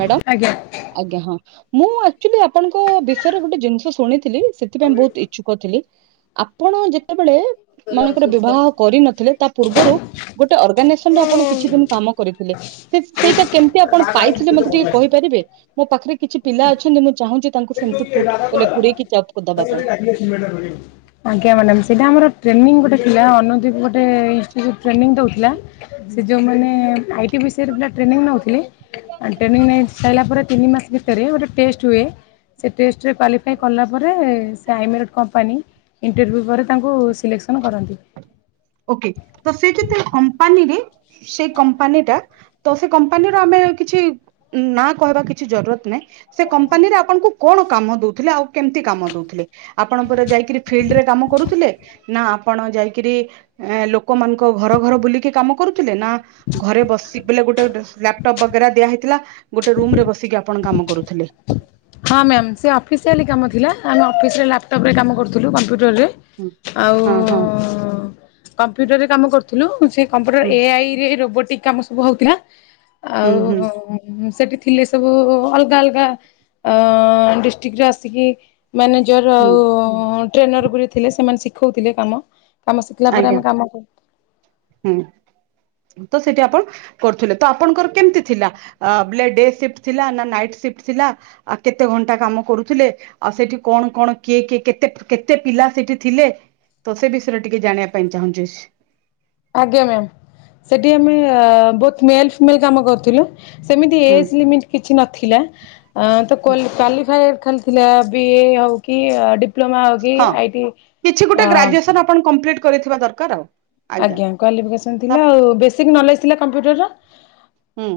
Madam, ଆଜ୍ଞା। ଆଜ୍ଞା ହଁ ମୁଁ ଆକଚୋଲି ଆ ଆପଣଙ୍କ ବିଷୟରେ ଗୋଟେ ଜିନିଷ ଶୁଣିଥିଲି ସେଥିପାଇଁ ବହୁତ ଇଚ୍ଛୁକ ଥିଲି। ଆପଣ ଯେତେବେଳେ ବେଳେ ମନେଙ୍କର ବିବାହ କରିନଥିଲେ ତା ପୂର୍ବରୁ ଗୋଟେ ଅର୍ଗାନାଇଜେସନରେ ଆପଣ କିଛି ଦିନ କାମ କରିଥିଲେ ସେଇଟା କେମତି ଆପଣ ଆଜ୍ଞା ପାଇଥିଲେ ମତେ ଟିକେ କହିପାରିବେ, ମୋ ପାଖରେ କିଛି ପିଲା ଅଛନ୍ତି ମୁଁ ଚାହୁଁଛି ତାଙ୍କୁ ସେ ଯୋଉ ସେମିତି ଇଏ ପୁଟ ରାଧା ବୋଲେ କୁଆଡେ ଗଲା, ପୁରେଇକି ଜବ୍ ଦବା ପାଇଁ ତାକୁ ଇଏ ଡାକିଲୁ ସିମେଣ୍ଟ ଗୋଳେଇବ। ଆଜ୍ଞା ମ୍ୟାଡାମ୍ ସେଇଟା ଆମର ଟ୍ରେନିଂ ଗୋଟେ ଥିଲା ଅନୁଦୀପ ଗୋଟେ ଇନସିଚିଉଟ ଟ୍ରେନିଂ ଦେଉଥିଲା ସେ ଯେଉଁମାନେ ଆଇ ଟି ବିଷୟରେ ପୁରା ଟ୍ରେନିଂ ନେଉଥିଲେ ଟ୍ରେନିଂ ନେଇ ସାରିଲା ପରେ ତିନି ମାସ ଭିତରେ ଗୋଟେ ଟେଷ୍ଟ ହୁଏ। ସେ ଟେଷ୍ଟରେ କ୍ଵାଲିଫାଏ କଲା ପରେ ସେ ଆଇମେରଟ୍ କମ୍ପାନୀ ଇଣ୍ଟରଭ୍ୟୁ ପରେ ତାଙ୍କୁ ସିଲେକ୍ସନ୍ କରନ୍ତି। ଓକେ ତ ସେଇଠି ତ କମ୍ପାନୀରେ ସେଇ କୋମ୍ପାନୀଟା ତ ସେ କମ୍ପାନୀର ଆମେ କିଛି ଉଁ ନାଁ କହିବା କିଛି ଜରୁରତ ନାଇଁ। ସେ କମ୍ପାନୀରେ ଆପଣଙ୍କୁ କଣ? କାମ ଦଉଥିଲେ ଆଉ କେମିତି କାମ ଦଉଥିଲେ? ଆପଣ ପରା ଯାଇକିରି ଫିଲ୍ଡରେ କାମ କରୁଥିଲେ। ନା ଆପଣ ଯାଇକିରି ଏଁ ଲୋକମାନଙ୍କ ଘର ଘର ବୁଲିକି କାମ କରୁ ଥିଲେ ନା ଘରେ ବସିକି ବୋଲେ ଗୋଟେ ଗୋଟେ ଲାପଟପ୍ ବଗେରା ଦିଆହେଇଥିଲା ଗୋ ଗୋଟେ ରୁମରେ ବସିକି ଆପଣ କାମ କରୁଥିଲେ? ହଁ ମ୍ୟାମ୍ ସେ ଅଫିସିଆଲି କାମ ଥିଲା ଅଫିସରେ ଲାପଟପରେ କାମ କରୁଥିଲୁ କମ୍ପ୍ୟୁ ଟରରେ ଆଉ ହଁ ହଁ ଅଁ କମ୍ପ୍ୟୁଟର ରେ କାମ କରୁଥିଲୁ ସେ କମ୍ପ୍ୟୁଟର ହୁଁ ଏଆଇରେ ରୋବୋ ଟିକ୍ କାମ ସବୁ ହଉଥିଲା। ହୁଁ ଆଉ ହୁଁ ଉଁ ସେଠି ଥିଲେ ସବୁ ଅଲଗା ଅଲଗା। ଡିଷ୍ଟ୍ରିକ୍ଟରେ ଆସିକି। ମ୍ୟାନେଜର ହୁଁ ଆଉ। ଟ୍ରେନର ଗୁରୁ ଥିଲେ ସେମାନେ ଶିଖଉଥିଲେ କାମ। କାମ ଶିଖିଲା ପରେ ଆଜ୍ଞା ଆମେ କାମ କରୁ। ହୁଁ। ତ ସେଠି ଆପଣ କରୁଥିଲେ ତ ଆପଣଙ୍କର କେମିତି ଥିଲା, ବଲେ ଡେ ସିଫ୍ଟ ଥିଲା ନା ନାଇଟ୍ ସିଫ୍ଟ ଥିଲା, ଆ କେତେ ଘଣ୍ଟା କାମ କରୁଥିଲେ, ଆଉ ସେଠି କଣ କଣ କିଏ କିଏ କେତେ କେତେ ପିଲା ସେଠି ଥିଲେ ତ ସେ ବିଷୟରେ। ଟିକେ ଜାଣିବା ପାଇଁ ଚାହୁଁଚି। ଆଜ୍ଞା ମ୍ୟାମ ସେଠି ଆମେ ବୋଥ ମେଲ ଫିମେଲ କାମ କରୁଥିଲୁ। ସେମିତି ହୁଁ ଏଜ ଲିମିଟ କିଛି ନ ଥିଲା। ଆ ତ କ୍ୱାଲି କାଲିଫାଏ। ଖାଲିଥିଲା ବି ଏ ହଉ କି। ଡିପ୍ଲୋମା ହଉ କି ହଁ ଆଇ ଟି କିଛି ଅ ଗୋଟେ ଗ୍ରାଜୁଏସନ ଆପଣ କଂପ୍ଲିଟ୍। କରିଥିବା ଦରକାର ଆଉ। ଆଜ୍ଞା କ୍ୱାଲିଫିକେସନ୍ ଥିଲା ତାପରେ ଆଉ ବେସିକ ନଲେଜ ଥିଲା। କମ୍ପ୍ୟୁଟରର। ହୁଁ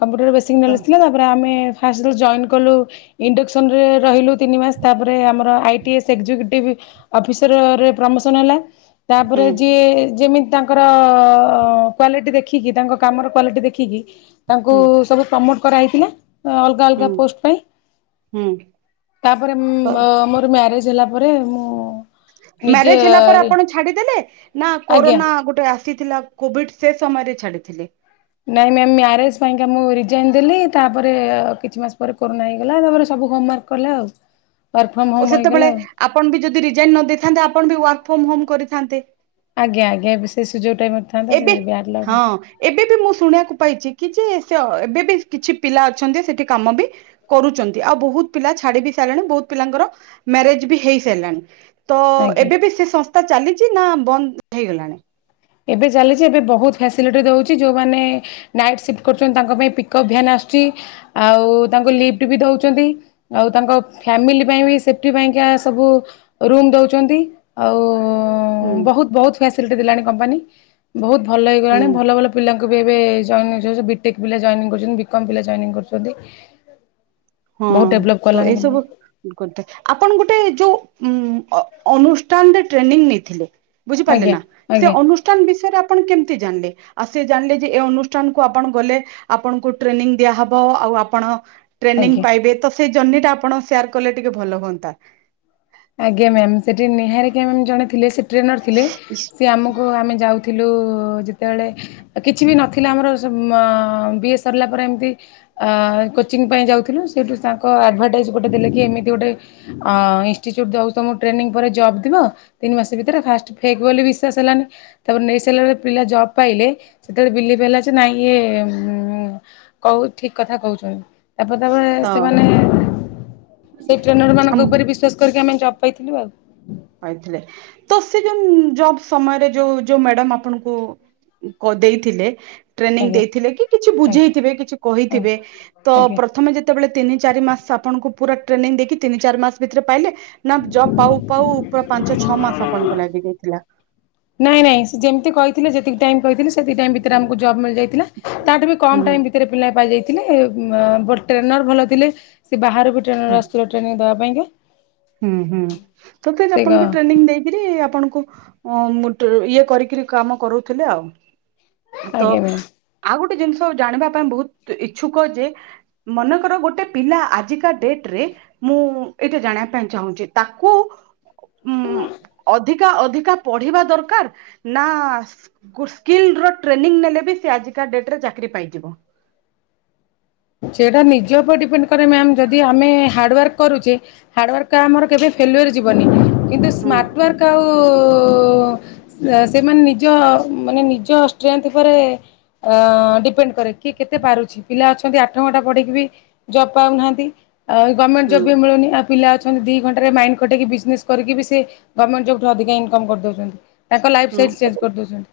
କମ୍ପୁଟରର ବେସିକ ତ ନଲେଜ ଥିଲା ତାପରେ ଆମେ। ଫାଷ୍ଟ ଜଏନ୍ କଲୁ ଇଣ୍ଡକ୍ସନରେ ରହିଲୁ ତିନି ମାସ ତାପରେ ଆମର ଆଇଟିଏସ୍ ଏକ୍ଜିକ୍ୟୁଟିଭ୍ ଅଫିସରରେ ପ୍ରମୋସନ୍ ହେଲା। ହୁଁ ତାପରେ ଯିଏ। ଯେମିତି ତାଙ୍କର କ୍ଵାଲିଟି ଦେଖିକି ତାଙ୍କ କାମର କ୍ଵାଲିଟି ଦେଖିକି। ତାଙ୍କୁ ହୁଁ ସବୁ ପ୍ରମୋ କରାହେଇଥିଲା। ଅଲଗା ଅଲଗା ହୁଁ ପୋଷ୍ଟ ପାଇଁ ହୁଁ ତାପରେ ମ ତ ମୋର ମ୍ୟାରେଜ ହେଲା। ତାପରେ ମୁଁ। ନିଜେ ମ୍ୟାରେଜ ହେଲା ପରେ ଆପଣ ଛାଡିଦେଲେ ନା। ଆଜ୍ଞା। କରୋନା ଗୋଟେ। ଆସିଥିଲା କୋଭିଡ ସେ ସମୟରେ ଛାଡିଥିଲି। ନାଇଁ ମ୍ୟାମ ମ୍ୟାରେଜ ପାଇଁ କା ମୁଁ ରିଜାଇନ ଦେଲି, ତାପରେ କିଛି ମାସ ପରେ କରୋନା ହେଇଗଲା, ତାପରେ ସବୁ ହୋମାର୍କ କଲା। ଆଉ। ଫ୍ରମ୍ ଓ ହୋମ୍ ହେଇଗଲା ସେତେବେଳେ ଆଉ। ଆପଣ ବି ଯଦି ରିଜାଇନ ନ ଦେଇେଇଥାନ୍ତେ ଆପଣ ବି ୱାର୍କ ଫମ ହୋମ କରିଥାନ୍ତେ। ଆଜ୍ଞା ଆଜ୍ଞା ବି ସେ ସୁଯୋଗ ଏବେ ହଁ ଏବେ ବି ମୁଁ ଶୁଣିବାକୁ ପାଇଚି କି ଯେ ସେ ଏବେ ବି କିଛି ପିଲା ଅଚନ୍ତି ସେଠି କାମ ବି କରୁଚନ୍ତି, ଆଉ ବୋହୁତ ପିଲା ଛାଡି ବି ସାରିଲେଣି ବୋହୁତ ପିଲାଙ୍କର ମ୍ୟାରେଜ ବି ହେଇ ସାରିଲାଣି। ତ ଆଜ୍ଞା। ଏବେ ବି ସେ ସଂସ୍ଥା ଚାଲିଚି ନା ବନ୍ଦ? ହେଇଗଲାଣି। ଏବେ ଚାଲିଚି, ଏବେ ବୋହୁତ ଫ୍ୟାସିଲିଟି ଦୋଉଚି, ଯୋଉମାନେ ନାଇଟ୍ ସିଫ୍ଟ କରୁଚନ୍ତି ତାଙ୍କ ପାଇଁ ପିକଅପ୍ ଭ୍ୟାନ୍ ଆସୁଚି ଆଉ ତାଙ୍କୁ ଲିଫ୍ଟ ବି ଦୋଉଚନ୍ତି, ଆଉ ତାଙ୍କ ଫ୍ୟାମିଲି ପାଇଁ ବି ସେଫଟି ପାଇଁକା ସବୁ ରୁମ ଦୋଉଚନ୍ତି ଆଉ। ଓ ଓ ହୁଁ ବୋହୁତୁ ବୋହୁତୁ [inaudible] କମ୍ପାନୀ ବୋହୁତୁ ଭଲ ହେଇଗଲାଣି ହୁଁ ଭଲ ଭଲ ପିଲାଙ୍କୁ ଏବେ ଏବେ ଯାଏନି ବିଟେକ ପିଲା ଯଏନିଙ୍ଗି କରିଚନ୍ତି, ବିକମ ପିଲା ଯଏନିଙ୍ଗି କରିଚନ୍ତି ହଁ ତ ଏଇସବୁ ଗୋଟେ ଆପଣ ଗୋଟେ ଯୋଉ ହୁଁ ଅନୁଷ୍ଠାନରେ ଟ୍ରେନିଂ ନେଇଥିଲେ।। ବୁଝିପାରିଲେ ଆଜ୍ଞା ନାଁ ସେ ଆଜ୍ଞା ଅନୁଷ୍ଠାନ ବିଷୟରେ ଆପଣ କେମିତି ଜାଣିଲେ ଆଉ ସେ ଜାଣିଲେ ଯେ ଏ ଅନୁଷ୍ଠାନ କୁ ଆପଣ ଗଲେ, ଆପଣଙ୍କୁ ଟ୍ରେନିଂ ଦିଆହବ ଆଉ ଆପଣ ଟ୍ରେନିଂ ଆଜ୍ଞା। ପାଇବେ ତ ସେ ଜର୍ଣ୍ନି ଟା ଆପଣ ସେୟାର କଲେ ଟିକେ ଭଲ ହୁଅନ୍ତା। ଆଜ୍ଞା ମ୍ୟାାମ ସେଠି ନିହାରିକା ମ୍ୟାମ ଜଣେ ଥିଲେ ସେ ଟ୍ରେନର ଥିଲେ ସେ ଆମକୁ ଆମେ ଯାଉଥିଲେ [inaudible] ଯେତେବେଳେ କିଛି ବି ନଥିଲା ଆମର ମ ମ ବିଏ ସରିଲା ପରେ ଏମିତି କୋଚିଂ ପାଇଁ ଯାଉଥିଲୁ, ସେଇଠୁ ତାଙ୍କ ଆଡଭଟାଇଜ ଗୋଟେ ଦେଲେ କି ଏମିତି ଗୋଟେ ଆ ଇ ତ ଟ୍ରେନି ପରେ ଜବ ଥିବ, ତିନି ମାସ ଭିତରେ ଫାଷ୍ଟ ଫେକ୍ ବୋଲି ବିଶ୍ୱାସ ହେଲାନି ତାପରେ ନେଇସାରିଲା ପିଲା ଜବ୍ ପାଇଲେ, ସେତେବେଳେ ବିଲିବି ହେଲା ଯେ ନାଇଁ ଇ ଏ ଠିକ କଥା କହୁଛନ୍ତି।। ତାପରେ ତ ସେମାନେ ସେଇ ଟ୍ରେନରମାନଙ୍କ ଆମ ଉପରେ ବିଶ୍ୱାସ କରିକି ଆମେ ଜବ ପାଇଥିଲୁ ଆଉ। କହିଥିଲେ ତ ସେ ଯୋଉ ଜବ ସମୟରେ ଯୋଉ ଯୋଉ ମ୍ୟାଡାମ ଆପଣଙ୍କୁ ଦେଇଥିଲେ ଟ୍ରେନିଂ ଆଜ୍ଞା ଦେଇଥିଲେ କି କିଛି ଆଜ୍ଞା ବୁଝେଇଥିବେ, କିଛି କହିଥିବେ, ତ ଆଜ୍ଞା। ପ୍ରଥମେ ଯେତେବେଳେ ତିନି ଚାରିମାସ ଆପଣଙ୍କୁ ପୁରା ଟ୍ରେନିଂ ଦେଇକି ତିନି ଚାରି ମାସ ଭିତରେ ପାଇଲେ। ନାଁ ଜବ ପାଉ ପାଉ ପାଞ୍ଚ ଛଅମାସ ଆପଣଙ୍କୁ ଲାଗିଯାଇଥିଲା।। ନାଇଁ ନାଇଁ ସେ ଯେମିତି କହିଥିଲେ ଯେତିକି ଟାଇମି କହିଥିଲେ ସେତିକି ଟାଇମି ଭି ଭିତରେ ଆମକୁ ଜବ୍ ମିଳି ଯାଇଥିଲା, ତାଠୁ ବି ହୁଁ କମ୍ ଟାଇମ୍ ଭିତରେ ପିଲା ପାଇଯାଇଥି ଥିଲେ ବ ଟ୍ରେନର ଭଲ ଥିଲେ ସେ ବାହାରୁ ହୁଁ ଟ୍ରେନର ଆସିଥିଲେ ଟ୍ରେନିଂଙ୍ଗି ଦେବା ପାଇଁ କା ହୁଁ ହୁଁ ତତେ ସେ ଆପଣଙ୍କୁ ଟ୍ରେନିଂ ଦେଇକିରି ଆପଣ ମୋଟ ଇଏ କରିକିରି କାମ କରୁଥିଲେ ଆଉ ତ ଆଜ୍ଞା ମ୍ୟାମ୍। ଆଉ ଗୋ ଜିନିଷ ଜାଣିବା ପାଇଁ ବହୁତ ଇଛୁକ ଯେ ମନେକର ଗୋଟେ ପିଲା ଆଜିକା ଡେଟ ରେ ମୁଁ ଏଇଟା ଜାଣିବା ଚାହୁଁଛି ତାକୁ ଉଁ ଅଧିକା ଅଧିକା ପଢିବା ଦରକାର ନା କୃଷିକିଲ ଟ୍ରେନି ନେଲେ ବି ସେ ଆଜିକା ଡେଟରେ ଚାକିରୀ ପାଇଯିବ ସେଟା ନିଜେ ଉପ ଉପରେ ଡିପେଣ୍ଡ ରେ ମ୍ୟାମ୍ ଯଦି ଆମେ ହାର୍ଡ଼ୱାର୍କ କରୁଚେ ହାର୍ଡ ୱାର୍କ ଆମର କେବେ ଫେଲୁଅର ଯିବନି। କିନ୍ତୁ ହୁଁ ସ୍ମାଟ ୱାର୍କ ଆଉ ଉଁ ସେମାନେ ନିଜ ମାନେ ନିଜ ଷ୍ଟ୍ରେଥ୍ ଉପରେ ଅଁ ଡିପେଣ୍ଡ କରେ କିଏ କେତେ ପାରୁଛି ପିଲା ଅଛ ନ୍ତି ଆଠ ଘଣ୍ଟା ପଢିକି ବି ଜବ୍ ପାଉନାହାଁନ୍ତି ଆଉ ଗମେଣ୍ଟ ଜବ୍ ହୁଁ ବି ମିଳୁନି ଆ ପିଲା ଅଛନ୍ତି ଦି ଘଣ୍ଟାରେ ମାଇଣ୍ଡ ଖଟେଇକି ବିଜନେସ କରିକି ବି ସେ ଗମେଣ୍ଟ ଜବଠୁ ଅଧିକା ଇନକମ କରିଦଉଛନ୍ତି। ତାଙ୍କ ଲାଇଫ୍ ଷ୍ଟାଇଲ ହୁଁ ଚେଞ୍ଜ କରିଦଉଛନ୍ତି।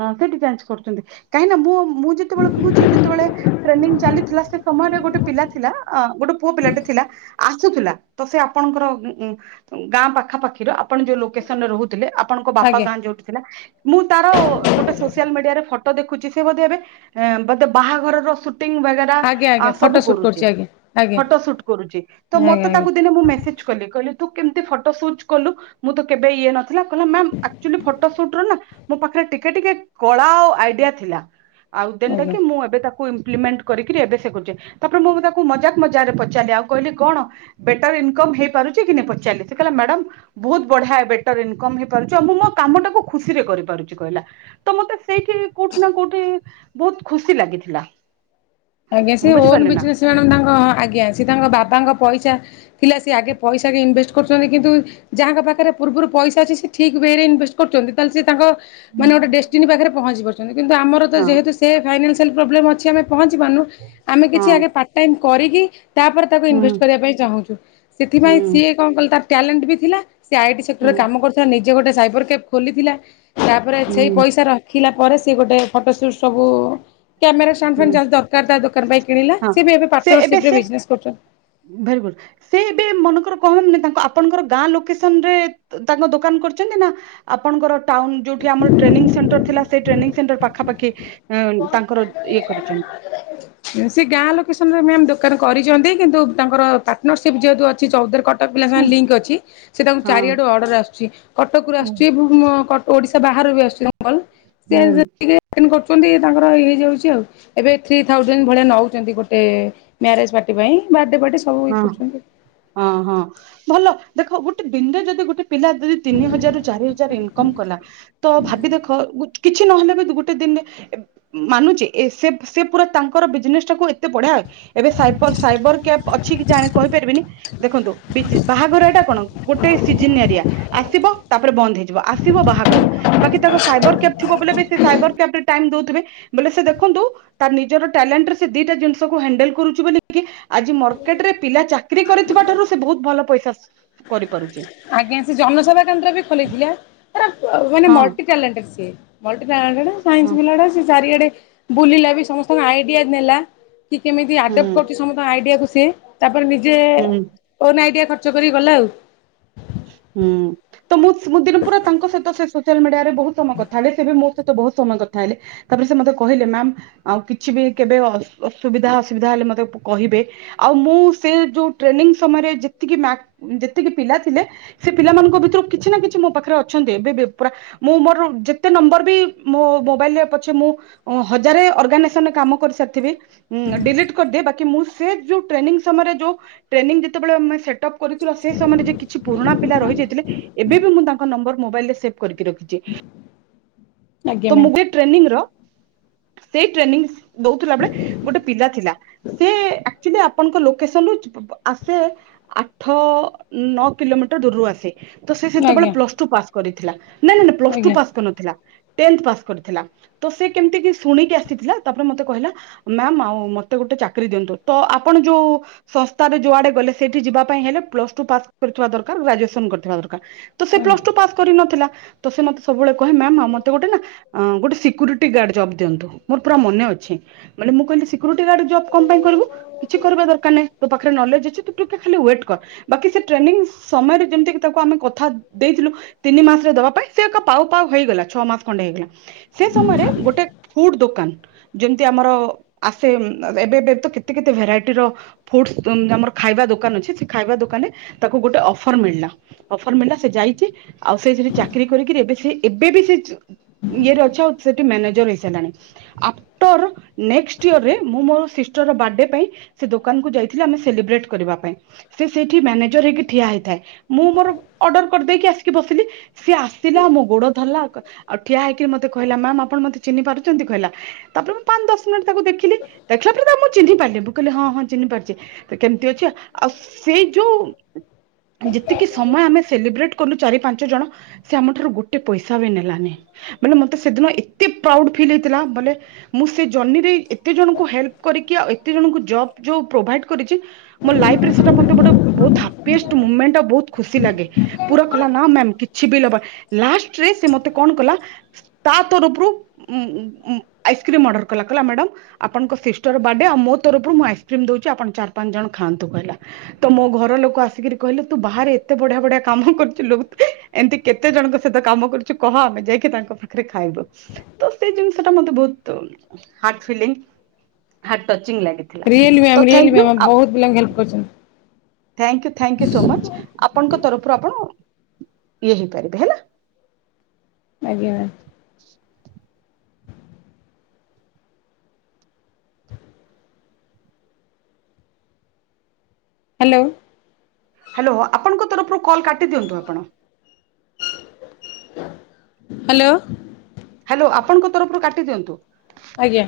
ହଁ ସେଠି ଯାଞ୍ଚ କରୁଛନ୍ତି କାହିଁକି ନା ମୁଁ ମୁଁ ଯେତେବେଳେ କହୁଛି ଯେତେବେଳେ ଟ୍ରେନିଂ ଚାଲିଥିଲା ସେ ସମୟରେ ଗୋଟେ ପିଲା ଥିଲା ଅଁ ଗୋଟେ ପୁଅ ପିଲାଟେ ଥିଲା ଆସୁଥିଲା ତ ସେ ଆପଣଙ୍କର ଉଁ ଉଁ ଗାଁ ପାଖାପାଖିର ଆ ଆପଣ ଯୋଉ ଲୋକେସନରେ ରହୁଥିଲେ ଆପଣଙ୍କ ବାପା ଆଜ୍ଞା ଗାଁ ଯୋଉଠି ଥିଲା ମୁଁ ତାର ସୋସିଆଲ ମିଡିଆରେ ଫଟୋ ଦେଖୁଛି ସେ ବୋଧେ ଏବେ ଏଁ ବୋଧେ ବାହାଘରର ସୁଟ୍ ଟିଙ୍ଗ୍ ବଗେରା ଆଜ୍ଞା ଆଜ୍ଞା ଫଟୋ ସବୁ ସୁଟ୍ କରୁଚି କରୁଛି ଆଜ୍ଞା ଆଜ୍ଞା ଫଟୋସୁଟ୍ କରୁଚି ତ ଆଜ୍ଞା ମତେ ଆଜ୍ଞା ତାକୁ ଦିନେ ମୁଁ ମେସେଜ କଲି କହିଲି ତୁ କେମିତି ଫଟୋ ସୁଚ କଲୁ ମୁଁ ତ କେବେ ଇଏ ନ ଥିଲା କହିଲା ମ୍ୟାମ୍ ଆକଚୁଆଲି ଫଟୋ ସୁଟର ନା ମୋ ପାଖରେ ଟିକ୍ ଟିକେ ଟିକେ କଳା ଆଉ ଆଇଡିଆ ଥିଲା। ଆଉ ଦେନଟା ଆଜ୍ଞା କି ମୁଁ ଏବେ ତାକୁ ଉଁ ଇମ୍ପ୍ଲିମେଣ୍ଟ କରିକିରି ଏବେ ସେ କରୁଛେ ତାପରେ ମୁଁଁ ତାକୁ ମଜାକ ମଜାରେ ପଚାରିଲି ଆଉ କହିଲି କଣ ବେଟର ଇନକମ୍ ହେଇପାରୁଛି କି ନାଇଁ ପଚାରିଲି ସେ କହିଲା ମ୍ୟାଡ଼ାମ ବହୁତ ବଢିଆ ବେଟର ଇନକମ୍ ହେଇପାରୁଛି ଆଉ ମୁଁ ମୋ କାମଟାକୁ ଖୁସିରେ କରିପାରୁଛି କହିଲା। ତ ମତେ ସେଇଠି କୋଉଠି ନା କୋଉଠି ବହୁତ ଖୁସି ଲାଗିଥିଲା। ଆଜ୍ଞା ସେ ଓନ୍ ବୁଝିପାରିଲେ ନା ବିଜନେସ୍ [unintelligible] ତାଙ୍କ ଆଜ୍ଞା। ସେ ତାଙ୍କ ବାବାଙ୍କ ପଇସା ଥିଲା ସେ ଆଗେ ପଇସାକେ ଇନଭେଷ୍ଟ କରୁଛନ୍ତି କିନ୍ତୁ ଯାହାଙ୍କ ପାଖରେ ପୂର୍ବରୁ ପଇସା ଅଛି ସେ ଠିକ୍ ୱେରେ ଇନଭେଷ୍ଟ କରୁଛନ୍ତି ତାହେଲେ ସେ ତାଙ୍କ ମାନେ ଗୋଟେ ଡେଷ୍ଟିନ ପାଖରେ ପହଞ୍ଚିପାରୁ କିନ୍ତୁ ଆମର ତ ହଁ ଯେହେତୁ ସେ ଫାଇନାସ୍ ସିଆଲ ପ୍ରୋବଲେମ୍ ଅଛି ଆମେ ପହଞ୍ଚି ପାରୁନୁ ଆମେ କିଛି ହଁ ଆଗେ ପାଟ୍ ଟାଇମ୍ କରିକିି ତାପରେ ତାକୁ ହୁଁ ଇନଭେଷ୍ଟ କରିବା ପାଇଁ ଚାହୁଁଛୁ ହୁଁ ସେଥିପାଇଁ ସିଏ କଣ କଲେ ତା ଟ୍ୟାଲେଣ୍ଟ ବି ଥିଲା ସେ ଆଇଟି ହୁଁ ସେକ୍ଟରରେ କାମ କରୁଥିଲା ନେଇ ସେ ଗୋଟେ ସାଇବର କେଫ୍ ଖୋଲିଥିଲା ତାପରେ ସେଇ ହୁଁ ପଇସା ରଖି ଖିଲା ପରେ ସେ ଗୋଟେ ଫଟୋ ସୁଟ ସବୁ କ୍ୟାମେରା ଷ୍ଟାଣ୍ଡ ହୁଁ ଫଣ୍ଡା ଯଦି ଦର୍ ତା ଦୋକାନ ପାଇଁ କିଣିଲା ହଁ ସେ ବି ଏବେ ପାଟନର୍ଶିପ୍ ରେ ବିଜନେସ୍ କରୁଛନ୍ତି। ଭେରି ଗୁଡ୍ ସେ ଏବେ ମନେକର କହନ ତା ଆପଣଙ୍କର ଗାଁ ଲୋକେସନ୍ ରେ ତାଙ୍କ ଦୋକାନ କରିଛନ୍ତି ନା ଆପଣଙ୍କର ଟାଉନ ଯୋଉଠି ଆମର ଟ୍ରେନିଂ ସେଣ୍ଟର ଥିଲା। ସେଇ ଟ୍ରେନିଂ ସେଣ୍ଟର ପାଖାପାଖି ଅଁ, ତାଙ୍କର ଇଏ କରିଛନ୍ତି ସେ ଗାଁ ଲୋକ ରେ ମ୍ୟାମ୍ ଦୋକାନ କରିଛନ୍ତି କିନ୍ତୁ ତାଙ୍କର ପାଟନର୍ଶିପ୍ ଯେହେତୁ ଅଛି ଚୌ ପିଲା ହଁ ସାଙ୍ଗ ଲିଙ୍କ ଅଛି ସେତାଙ୍କୁ ହଁ ଚାରିଆଡୁ ଅର୍ଡର ଆସୁଛି କଟରୁ ଓ, ଆସୁଛି ଉଁ ଓଡ଼ିଶା ବାହାରୁ ବି ଆସୁଛନ୍ତି। ହୁଁ ସେ [unintelligible] ଛନ୍ତି ତାଙ୍କର ଇ ହେଇଯାଉଛି ଆଉ ଏବେ ଥ୍ରୀ ଥାଜେଣ୍ଡ ଭଳିଆ ନଉଛନ୍ତି ଗୋଟେ ଏ ମ୍ୟାରେଜ୍ ପାର୍ଟି ପାଇଁ ବା ହଁ ହଁ ହଁ ଭଲ ଦେଖ ଗୋଟେ ଦିନରେ ଯଦି ଗୋଟେ ପିଲା ଯଦି ତିନି ହଜାର ରୁ ଚାରି ହଜାର ଇନକମ କଲା ତ ଭାବି ଦେଖ କିଛି ନହେଲେ ବି ଗୋଟେ ଦିନରେ ମାନୁଛି ଏ ସେ ସେ ପୁରା ତାଙ୍କର ବିଜନେସ୍ ଟାକୁ ଏତେ ବଢିଆ ଏବେ ସାଇପର ସାଇବର କ୍ୟାପ୍ ଅଛି କି ଜାଣ କହିପାରିବିନି ଦେଖନ୍ତୁ ବୀଜ ବାହାଘରଟା କଣ ଗୋଟେ ସିଜିନ ଏରିଆ ଆସିବ ତାପରେ ବନ୍ଦ ହେଇଯିବ ଆସିବ ବାହାଘର ବାକି ତାଙ୍କ ସାଇବର୍ କ୍ୟାବ ଥିବ ବୋଲି ବି ସେ ସାଇବର୍ କ୍ୟାବ ରେ ଟାଇମ୍ ଦଉଥିବେ ବୋଲେ ସେ ଦେଖନ୍ତୁ ତା ନିଜର ଟ୍ୟାଲେଣ୍ଟରେ ସେ ଦିଟା ଜିନିଷକୁ ହ୍ୟାଣ୍ଡେଲ୍ କରୁଛି ବୋଲିକି ଆଜି ସେଟରେ ପିଲା ଚାକିରି କରିଥିବା ଠାରୁ ସେ ବହୁତ ଭଲ ପଇସା କରିପାରୁଛି। ଆଜ୍ଞା ସେ ଜନସେବା କେନ୍ଦ୍ର ବି ଖୋଲିଥିଲା। ମାନେ ହଁ ମଲ୍ଟି ଟାଲେନ୍ଟେଡ୍ ସ ମଲ୍ଟି ଟାଲେଣ୍ଟେଡ୍ ହଁ ସାଇନ୍ସ ପିଲଟା ସେ ଚାରିଆଡ଼େ ବୁଲିଲା ବି ସମସ୍ତଙ୍କ ଆଇଡିଆ ନେଲା। କି କେମିତି ହୁଁ ଆଡପ୍ଟ କରୁଚି ସମସ୍ତଙ୍କ ଆଇଡିଆକୁ ଇଏ ତା ନିଜେ ହୁଁ। ଓନ ଆଇଡିଆ ଖ ଚ କରି ଗଲା ଆଉ। ହୁଁ। ତ ମୁଁ ମୁଁ ଦିନ ପୁରା ତାଙ୍କ ସହିତ ଶେଷ ସିଆଲ୍ ମିଡିଆ ବୋହୁତ ସମୟ କଥା ହେଲେ ସେ ବି ମୋ ସେ ତ ବୋହୁତ ସମୟ କଥା ହେଲେ। ତାପରେ ସେ ମତେ କହିଲେ ମ୍ୟାାମ ଆଉ କିଛି ବି କେବେ ଅସ୍ ଅସୁବିଧା ଅସୁବିଧା ହେଲେ ମତେ କହିବେ। ଆଉ ମୁଁ ସେ ଯୋଉ ଟ୍ରେନିଂ ସମୟରେ ଯେତିକି ମାକ୍ ଯେତିକି ପିଲା ଥିଲେ ସେ ପିଲାମାନଙ୍କ ଭିତରୁ କିଛି ନାଁ କିଛି ମୋ ପାଖରେ ଅଛନ୍ତି ଏବେ ବି ପୁରା ମୁଁ ମୋର ଯେତେ ନମ୍ବର ବି ମୋ ମୋବାଇଲରେ ଅଛ ମୁଁ ଉଁ ହଜାରେ ଅର୍ଗାନେସନରେ କାମ କରି ସାରିଥିବି ଉଁ ଡିଲିଟ କରିଦିଏ ବାକି ମୁଁ ସେ ଯୋଉ ଟ୍ରେନିଂ ସମୟରେ ଯୋଉ ଟ୍ରେନିଂ ଯେତୋବେଳେ ଆମେ ସେଟପ କରିଥିବି ସେ ସମୟରେ ଯେ କିଛି ପୁରୁଣା ପିଲା ରହିଯାଇଥିଲେ ଏବେ ବି ମୁଁ ତାଙ୍କ ନମ୍ବର ମୋବାଇଲରେ ସେଭ୍ କରିକି ରଖିଚି। ଆଜ୍ଞା ତ ମୁଁ ମ୍ୟାମ୍ ଦେ ଟ୍ରେନିଂର ସେଇ ଟ୍ରେନିଂ ଦୋଉଥୁଲା ବେଳେ ଗୋଟେ ପିଲା ଥିଲା। ସେ ଆକ୍ଚୁଲି ଆପଣଙ୍କ ଲୋକେସନରୁ ଆସେ ଆଠ ନଅ କିଲୋମିଟର ଦୂରରୁ ଆସେ। ତ ସେ ଆଜ୍ଞା ସେତୋବେଳେ ପ୍ଲସ ଆଜ୍ଞା ଟୁ ପାସ୍ କରିଥିଲା ନାଁ ନାଇଁ ନାଇଁ ପ୍ଲସ ଟୁ ପାସ୍ କରିନଥିଲା। ଟେନ୍ଥ ପାସ୍ କରିଥିଲା ତ ସେ କେମତି କି ଶୁଣିକି ଆସିଥିଲା। ତାପରେ ମତେ କହିଲା ମ୍ୟାାମ ଆଉ ମତେ ଗୋଟେ ଚାକିରି ଦିଅନ୍ତୁ। ତ ଆପଣ ଯୋଉ ସଂସ୍ଥାରେ ଯୋଉ ଆଡେ ଗଲେ ସେଇଠି ଯିବା ପାଇଁ ହେଲେ ପ୍ଲସ ଟୁ ପାସ୍ କରିଥିବା ଦରକାର ଗ୍ରାଜୁଏସନ କରିଥିବା ଦରକାର। ତ ସେ ଆଜ୍ଞା। ପ୍ଲସ ଟୁ ପାସ୍ କରିନ ଥିଲା ତ ସେ ମତେ ସବୁବେଳେ କହେ ମ୍ୟାମ୍ ଆମ ମତେ ଗୋଟେ ନାଁ ଗୋଟେ ସିକୁରିଟି ଗାର୍ଡ ଜବ ଦିଅନ୍ତୁ। ମୋର ପୁରା ମନ ଅଛି ମାନେ ମୁଁ କହିଲି ସିକୁରିଟି ଗାଡ୍ ଜବ କଣ ପାଇଁ କରିବୁ? କିଛି କରିବା ଦରକାର ନାହିଁ ତୋ ପାଖରେ ନଲେଜ ଅଛି ତୁ ଟିକେ ଖାଲି ୱେଟ କର ବାକି ସେ ଟ୍ରେନିଂ ସମୟରେ ଯେମତି ତାକୁ ଆମେ କଥା ଦେଇଥିଲୁ ତିନି ମାସରେ ଦବା ପାଇଁ ସେ ଏକ ପାଉ ପାଉ ହେଇଗଲା ଛଅ ମାସ। ଖଣ୍ଡେ ହେଇଗଲା ସେ ସମୟରେ ଗୋଟେ ଫୁଡ୍ ଦୋକାନ ଯେମତି ଆମର ଆସେ ଏବେ କେତେ କେତେ ଭେରାଇଟିର ଫୁଡ୍ସ୍ ଆମର ଖାଇବା ଦୋକାନ ଅଛି ସେ ଖାଇବା ଦୋକାନରେ ତାକୁ ଗୋଟେ ଅଫର ମିଳିଲା ଅଫର ମିଳିଲା ସେ ଯାଇଛଚି। ଆଉ ସେଠି ଚାକିର କରିକିରି ଏବେ ସେ ଏବେ ବି ସେ ଇଏରେ ଅଛି ଆଉ ସେଠି ମ୍ୟାନେଜର ହେଇସାରିଲାଣି। ଆଫ୍ଟର ନେକଷ୍ଟ ଇରରେ ମୁଁ ମୋର ସିଷ୍ଟରର ବାଡେ ପାଇଁ ସେ ଦୋକାନକୁ ଯାଇଥିଲି ଆମେ ସେଲିବ୍ରେଟ କରିବା ପାଇଁ। ସେ ସେଇଠି ମ୍ୟାନେଜର ହେଇକି ଠିଆ ହେଇଥାଏ। ମୁଁ ମୋର ଅର୍ଡର କରିଦେଇକି ଆସିକି ବସିଲି। ସିଏ ଆସିଲା ମୋ ଗୋଡ ଧରିଲା ଆଉ କ ଅ ଠିଆ ହେଇକିରି ମତେ କହିଲା ମ୍ୟାମ୍ ଆପଣ ମତେ ଚିହ୍ନି ପାରୁଚଚନ୍ତି କହିଲ ତାପରେ ମୁଁ ପାଞ୍ଚ ଦଶ ମିନିଟ୍ ତାକୁ ଦେଖିଲି ଦେଖିଲା ପରେ ତାକୁ ମୁଁ ଚିହ୍ନି ପାରିଲି ମୁଁ କହିଲି ହଁ ହଁ ଚିହ୍ନି ପାରୁଚି। ତ କେମିତି ଅଛି ଆଉ ସେଇ ଯୋଉ ଯେତିକି ସମୟ ଆମେ ସେଲିବ୍ରେଟ କଲୁ ଚାରି ପାଞ୍ଚ ଜଣ ସେ ଆମଠାରୁ ଗୋଟେ ପଇସା ବି ନେଲାନି। ମାନେ ମତେ ସେଦିନ ଏତେ ପ୍ରାଉଡ ଫିଲ୍ ହେଇଥିଲା ବଲେ ମୁଁ ସେ ଜର୍ଣ୍ଣିରେ ଏତେ ଜଣଙ୍କୁ ହେଲ୍ପ କରିକି ଆଉ ଏତେ ଜଣଙ୍କୁ ଜବ ଯୋଉ ପ୍ରୋଭାଇଡ କରିଚି ମୋ ଲାଇଫ ଆନରେ ସେଟା ମତେ ଗୋଟେ ବହୁତ ହାପିଷ୍ଟ ମୂମେଣ୍ଟ ଆ ବହୁ ଖୁସି ଲାଗେ ପୁରା କଲା ନା ମୟାମ୍ କିଛି ବିବା ଲାଷ୍ଟରେ ମତେ କଣ କଲା ତା ତରଫରୁ ଉଁ ଆଇସ୍କ୍ରିମ ଅର୍ଡର କଲା। କଲା ମାଡମ ଆପଣଙ୍କ ସିଷ୍ଟର ବାଡେ ଆଉ ମୋ ତରଫରୁ ମୁଁ ଆଇସ୍କ୍ରିମ ଦୋଉଚି ଆପଣ ଚାରି ପାଞ୍ଚ ଜଣ ଖାଆନ୍ତୁ। କହିଲା ତ ମୋ ଘର ଲୋକ ଆସିକିରି କହିଲେ ତୁ ବାହାରେ ଏତେ ବଢ଼ିଆ ବଢ଼ିଆ କାମ କରଥିଲୁ ଏମତି କେତେ ଜଣଙ୍କ ସହିତ କାମ କରୁଚୁ କହ ଆମେ ଯାଇକି କି ତାଙ୍କ ପାଖରେ ଖାଇବୁ ତ ସେଇ ଜିନିଷଟା ମତେ ବୋହୁତ୍ heart feeling heart touch really ma'am really ma'am ବୋହୁତ ପିଲାଙ୍କୁ ହେଲ୍ପ କରୁଛନ୍ତି। Thank you thank you so much. ଆପଣଙ୍କ ତରଫରୁ ଆପଣ ଇଏ ହେଇପାରିବେ ହେଲା। ଆଐଜ୍ଞ ମ୍ୟା ହାଲୋ। ହାଲୋ ଆପଣଙ୍କ ତରଫରୁ କଲ କାଟି ଦିଅନ୍ତୁ ଆପଣ। ହାଲୋ। ହାଲୋ ଆପଣଙ୍କ ତରଫରୁ କାଟି ଦିଅନ୍ତୁ। ଆଜ୍ଞା।